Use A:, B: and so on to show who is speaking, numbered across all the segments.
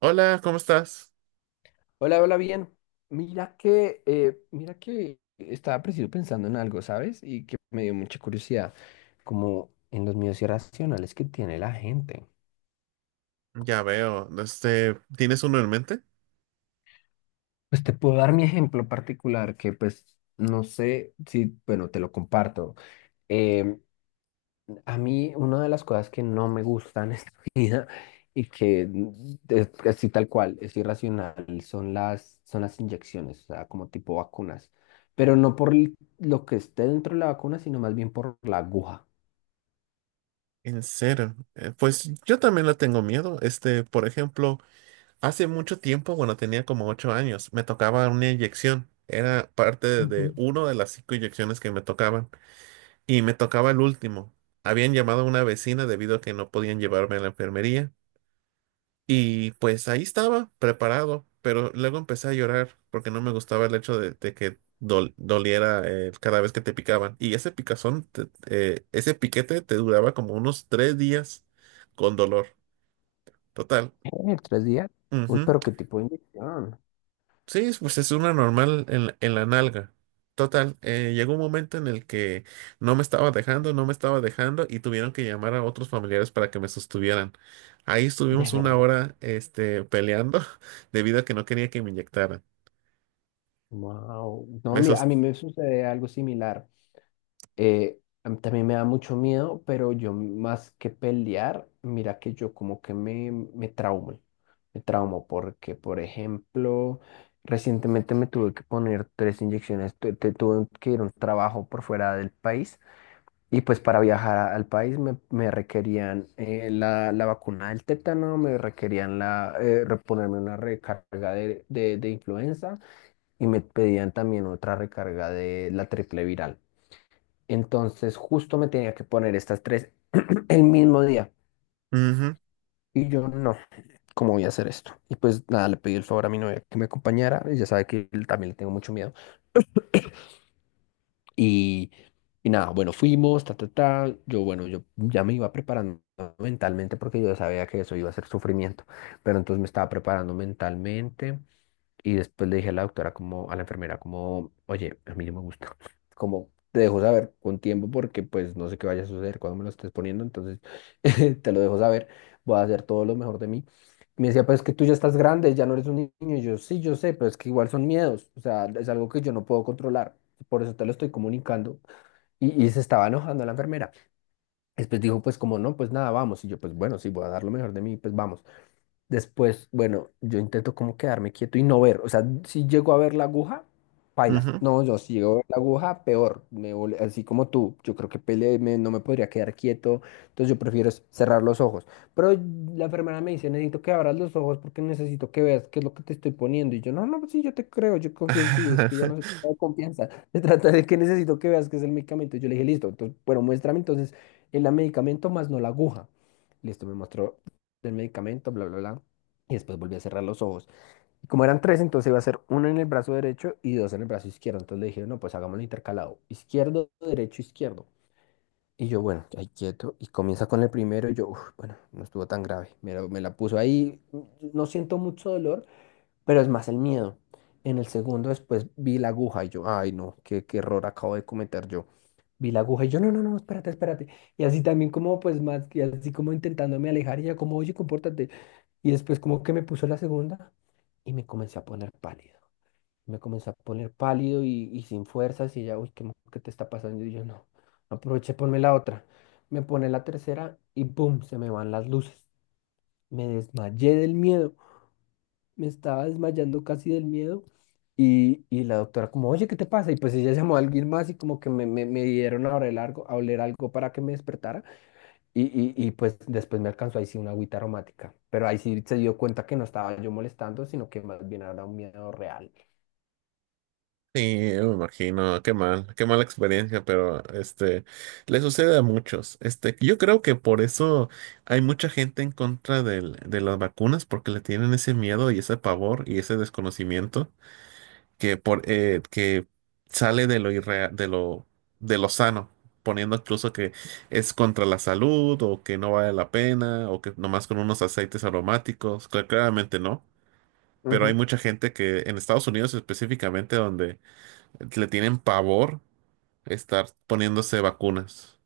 A: Hola, ¿cómo estás?
B: Hola, hola, bien. Mira que estaba preciso pensando en algo, ¿sabes? Y que me dio mucha curiosidad, como en los miedos irracionales que tiene la gente.
A: Ya veo, este, ¿tienes uno en mente?
B: Pues te puedo dar mi ejemplo particular, que pues no sé si, bueno, te lo comparto. Em, A mí una de las cosas que no me gusta en esta vida y que es así tal cual, es irracional, son las inyecciones, o sea, como tipo vacunas. Pero no por lo que esté dentro de la vacuna, sino más bien por la aguja.
A: En serio, pues yo también le tengo miedo. Este, por ejemplo, hace mucho tiempo, bueno, tenía como 8 años, me tocaba una inyección. Era parte de
B: Ujú.
A: uno de las 5 inyecciones que me tocaban y me tocaba el último. Habían llamado a una vecina debido a que no podían llevarme a la enfermería. Y pues ahí estaba, preparado, pero luego empecé a llorar porque no me gustaba el hecho de que doliera, cada vez que te picaban. Y ese picazón, ese piquete te duraba como unos 3 días con dolor. Total.
B: Tres días. Uy,
A: Ujú.
B: pero qué tipo de inyección.
A: Sí, pues es una normal la en la nalga. Total, llegó un momento en el que no me estaba dejando y tuvieron que llamar a otros familiares para que me sostuvieran. Ahí
B: De
A: estuvimos una
B: verdad.
A: hora, este, peleando debido a que no quería que me inyectaran.
B: Wow. No,
A: Me
B: mira,
A: sos-
B: a mí me sucede algo similar. A mí también me da mucho miedo, pero yo más que pelear, mira que yo como que me, me traumo porque, por ejemplo, recientemente me tuve que poner tres inyecciones, tuve que ir a un trabajo por fuera del país y pues para viajar al país me, me requerían la, la vacuna del tétano, me requerían la, reponerme una recarga de, de influenza y me pedían también otra recarga de la triple viral. Entonces justo me tenía que poner estas tres el mismo día. Y yo no, ¿cómo voy a hacer esto? Y pues nada, le pedí el favor a mi novia que me acompañara. Ella sabe que él también le tengo mucho miedo. Y, y nada, bueno, fuimos, ta, ta, ta. Yo, bueno, yo ya me iba preparando mentalmente porque yo sabía que eso iba a ser sufrimiento. Pero entonces me estaba preparando mentalmente. Y después le dije a la doctora, como, a la enfermera, como, oye, a mí no me gusta. Como, te dejo saber con tiempo porque pues no sé qué vaya a suceder cuando me lo estés poniendo, entonces te lo dejo saber, voy a hacer todo lo mejor de mí. Me decía, pues que tú ya estás grande, ya no eres un niño. Y yo, sí, yo sé, pero es que igual son miedos, o sea, es algo que yo no puedo controlar. Por eso te lo estoy comunicando. Y se estaba enojando la enfermera. Después dijo, pues como no, pues nada, vamos. Y yo, pues bueno, sí, voy a dar lo mejor de mí, pues vamos. Después, bueno, yo intento como quedarme quieto y no ver. O sea, si llego a ver la aguja,
A: Ujú,
B: paila.
A: ujú.
B: No, yo si llego a ver la aguja, peor. Me, así como tú, yo creo que pele, no me podría quedar quieto. Entonces yo prefiero es cerrar los ojos. Pero la enfermera me dice, necesito que abras los ojos porque necesito que veas qué es lo que te estoy poniendo. Y yo, no, no, pues sí, yo te creo, yo confío en ti. Es que ya no se trata de confianza. Se trata de que necesito que veas qué es el medicamento. Yo le dije, listo, entonces, bueno, muéstrame entonces el medicamento más no la aguja. Listo, me mostró del medicamento, bla, bla, bla. Y después volví a cerrar los ojos. Y como eran tres, entonces iba a ser uno en el brazo derecho y dos en el brazo izquierdo. Entonces le dije, no, pues hagámoslo intercalado. Izquierdo, derecho, izquierdo. Y yo, bueno, ahí quieto. Y comienza con el primero. Y yo, "Uf, bueno, no estuvo tan grave. Me la puso ahí. No siento mucho dolor, pero es más el miedo. En el segundo después vi la aguja y yo, ay no, qué, qué error acabo de cometer yo. Vi la aguja y yo, no, no, no, espérate, espérate. Y así también como pues más, y así como intentándome alejar y ella como, oye, compórtate. Y después como que me puso la segunda y me comencé a poner pálido. Me comencé a poner pálido y sin fuerzas y ya, uy, ¿qué, qué te está pasando? Y yo no, aproveché, ponme la otra. Me pone la tercera y ¡pum! Se me van las luces. Me desmayé del miedo. Me estaba desmayando casi del miedo. Y la doctora como, oye, ¿qué te pasa? Y pues ella llamó a alguien más y como que me, me dieron a oler algo para que me despertara. Y, y pues después me alcanzó ahí sí una agüita aromática, pero ahí sí se dio cuenta que no estaba yo molestando, sino que más bien era un miedo real.
A: Sí, me imagino, qué mal, qué mala experiencia, pero este le sucede a muchos. Este, yo creo que por eso hay mucha gente en contra de las vacunas, porque le tienen ese miedo y ese pavor y ese desconocimiento que por que sale de de lo sano, poniendo incluso que es contra la salud o que no vale la pena o que nomás con unos aceites aromáticos, claramente no. Pero hay
B: Ujú.
A: mucha gente que en Estados Unidos específicamente donde le tienen pavor estar poniéndose vacunas.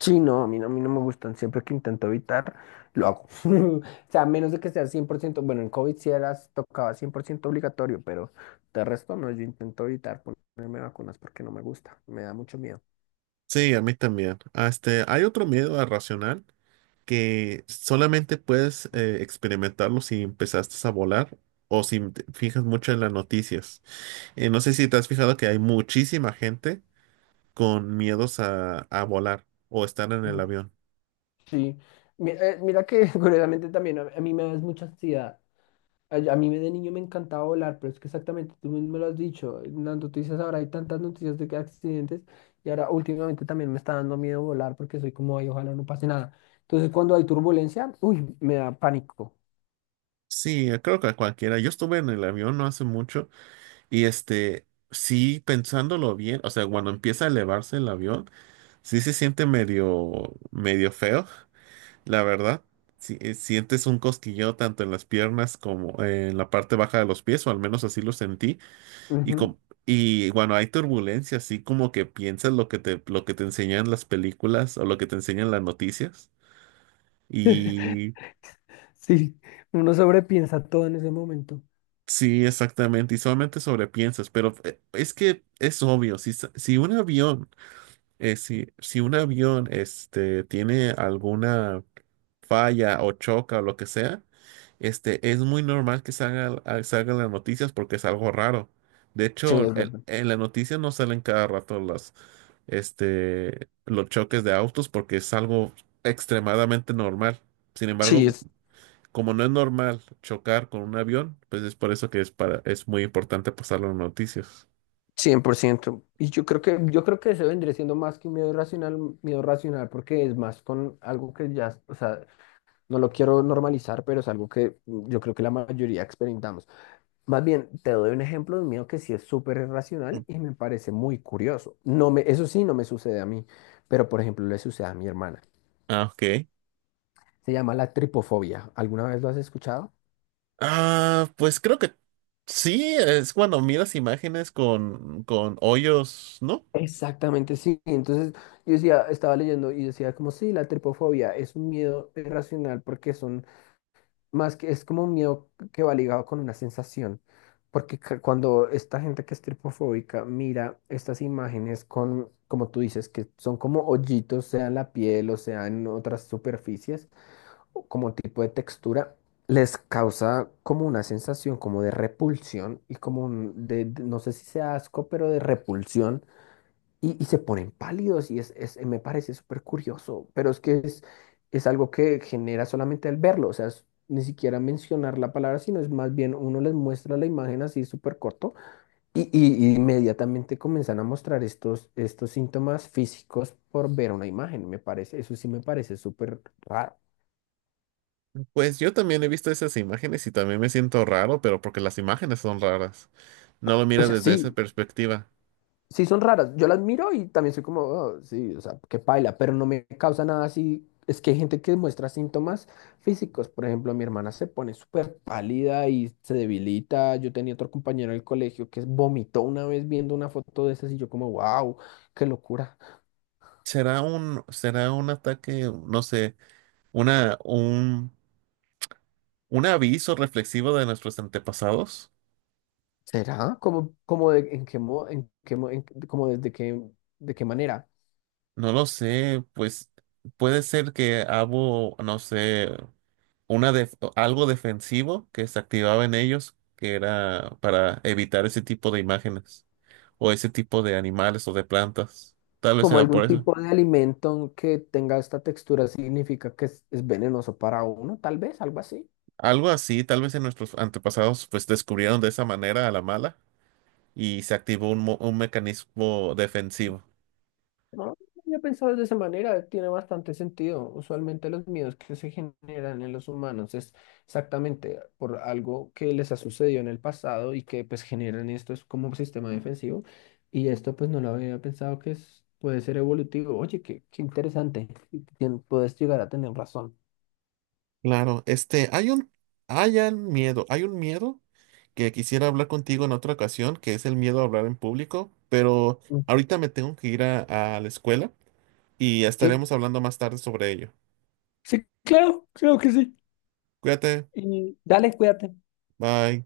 B: Sí, no, a mí no, a mí no me gustan, siempre que intento evitar, lo hago. O sea, a menos de que sea 100% bueno, en COVID sí era, tocaba 100% obligatorio, pero de resto no, yo intento evitar ponerme vacunas porque no me gusta, me da mucho miedo.
A: Sí, a mí también. Ah, este, hay otro miedo irracional que solamente puedes, experimentarlo si empezaste a volar o si te fijas mucho en las noticias. No sé si te has fijado que hay muchísima gente con miedos a volar o estar en el
B: Mm,
A: avión.
B: Sí, mira que curiosamente también a mí me da es mucha ansiedad. A mí de niño me encantaba volar, pero es que exactamente tú mismo lo has dicho. En las noticias ahora hay tantas noticias de que accidentes y ahora últimamente también me está dando miedo volar porque soy como, ay, ojalá no pase nada. Entonces cuando hay turbulencia, uy, me da pánico.
A: Sí, creo que a cualquiera. Yo estuve en el avión no hace mucho y este, sí, pensándolo bien, o sea, cuando empieza a elevarse el avión. Sí se siente medio feo, la verdad. Si sientes un cosquilleo tanto en las piernas como en la parte baja de los pies, o al menos así lo sentí. Y,
B: Ujú.
A: com- y bueno, hay turbulencia, así como que piensas lo que lo que te enseñan las películas o lo que te enseñan las noticias. Y
B: Sí, uno sobrepiensa todo en ese momento.
A: sí, exactamente, y solamente sobrepiensas, pero es que es obvio, si un avión, si un avión este, tiene alguna falla o choca o lo que sea, este, es muy normal que salgan las noticias porque es algo raro. De
B: Sí,
A: hecho,
B: es verdad.
A: en las noticias no salen cada rato este, los choques de autos porque es algo extremadamente normal. Sin
B: Sí,
A: embargo,
B: es
A: como no es normal chocar con un avión, pues es por eso que es muy importante pasarlo en noticias.
B: 100%. Y yo creo que eso vendría siendo más que un miedo irracional, un miedo racional, porque es más con algo que ya, o sea, no lo quiero normalizar, pero es algo que yo creo que la mayoría experimentamos. Más bien, te doy un ejemplo de un miedo que sí es súper irracional y me parece muy curioso. No me, eso sí, no me sucede a mí, pero por ejemplo, le sucede a mi hermana.
A: Ah, ok.
B: Se llama la tripofobia. ¿Alguna vez lo has escuchado?
A: Ah, pues creo que sí, es cuando miras imágenes con hoyos, ¿no?
B: Exactamente, sí. Entonces yo decía, estaba leyendo y decía como sí, la tripofobia es un miedo irracional porque son más que es como un miedo que va ligado con una sensación, porque cuando esta gente que es tripofóbica mira estas imágenes con, como tú dices, que son como hoyitos, sea en la piel o sea en otras superficies, o como tipo de textura, les causa como una sensación como de repulsión y como un, de, no sé si sea asco, pero de repulsión y se ponen pálidos y es, me parece súper curioso, pero es que es algo que genera solamente al verlo, o sea, ni siquiera mencionar la palabra, sino es más bien uno les muestra la imagen así súper corto y, y inmediatamente comienzan a mostrar estos, estos síntomas físicos por ver una imagen, me parece, eso sí me parece súper raro.
A: Pues yo también he visto esas imágenes y también me siento raro, pero porque las imágenes son raras. No lo
B: O
A: miras
B: sea,
A: desde esa
B: sí,
A: perspectiva.
B: sí son raras. Yo las miro y también soy como, "Oh, sí, o sea, qué paila, pero no me causa nada así. Es que hay gente que muestra síntomas físicos. Por ejemplo, mi hermana se pone súper pálida y se debilita. Yo tenía otro compañero del colegio que vomitó una vez viendo una foto de esas y yo como, wow, qué locura.
A: Será un ataque, no sé, una, un, un aviso reflexivo de nuestros antepasados.
B: ¿Será? ¿Cómo, cómo en qué en qué en- como desde qué, de qué manera?
A: No lo sé, pues puede ser que hubo, no sé, una algo defensivo que se activaba en ellos, que era para evitar ese tipo de imágenes o ese tipo de animales o de plantas. Tal vez
B: Como
A: era por
B: algún
A: eso.
B: tipo de alimento que tenga esta textura significa que es venenoso para uno, tal vez, algo así.
A: Algo así, tal vez en nuestros antepasados pues descubrieron de esa manera a la mala y se activó un mecanismo defensivo.
B: No, yo he pensado de esa manera, tiene bastante sentido. Usualmente los miedos que se generan en los humanos es exactamente por algo que les ha sucedido en el pasado y que pues generan esto es como un sistema defensivo y esto pues no lo había pensado que es, puede ser evolutivo. Oye, qué, qué interesante. Y puedes llegar a tener razón.
A: Claro, este, hay un miedo que quisiera hablar contigo en otra ocasión, que es el miedo a hablar en público, pero
B: Mm.
A: ahorita me tengo que ir a la escuela. Y
B: Sí,
A: estaremos hablando más tarde sobre ello.
B: sí, claro, creo que sí.
A: Cuídate,
B: Y dale, cuídate.
A: bye.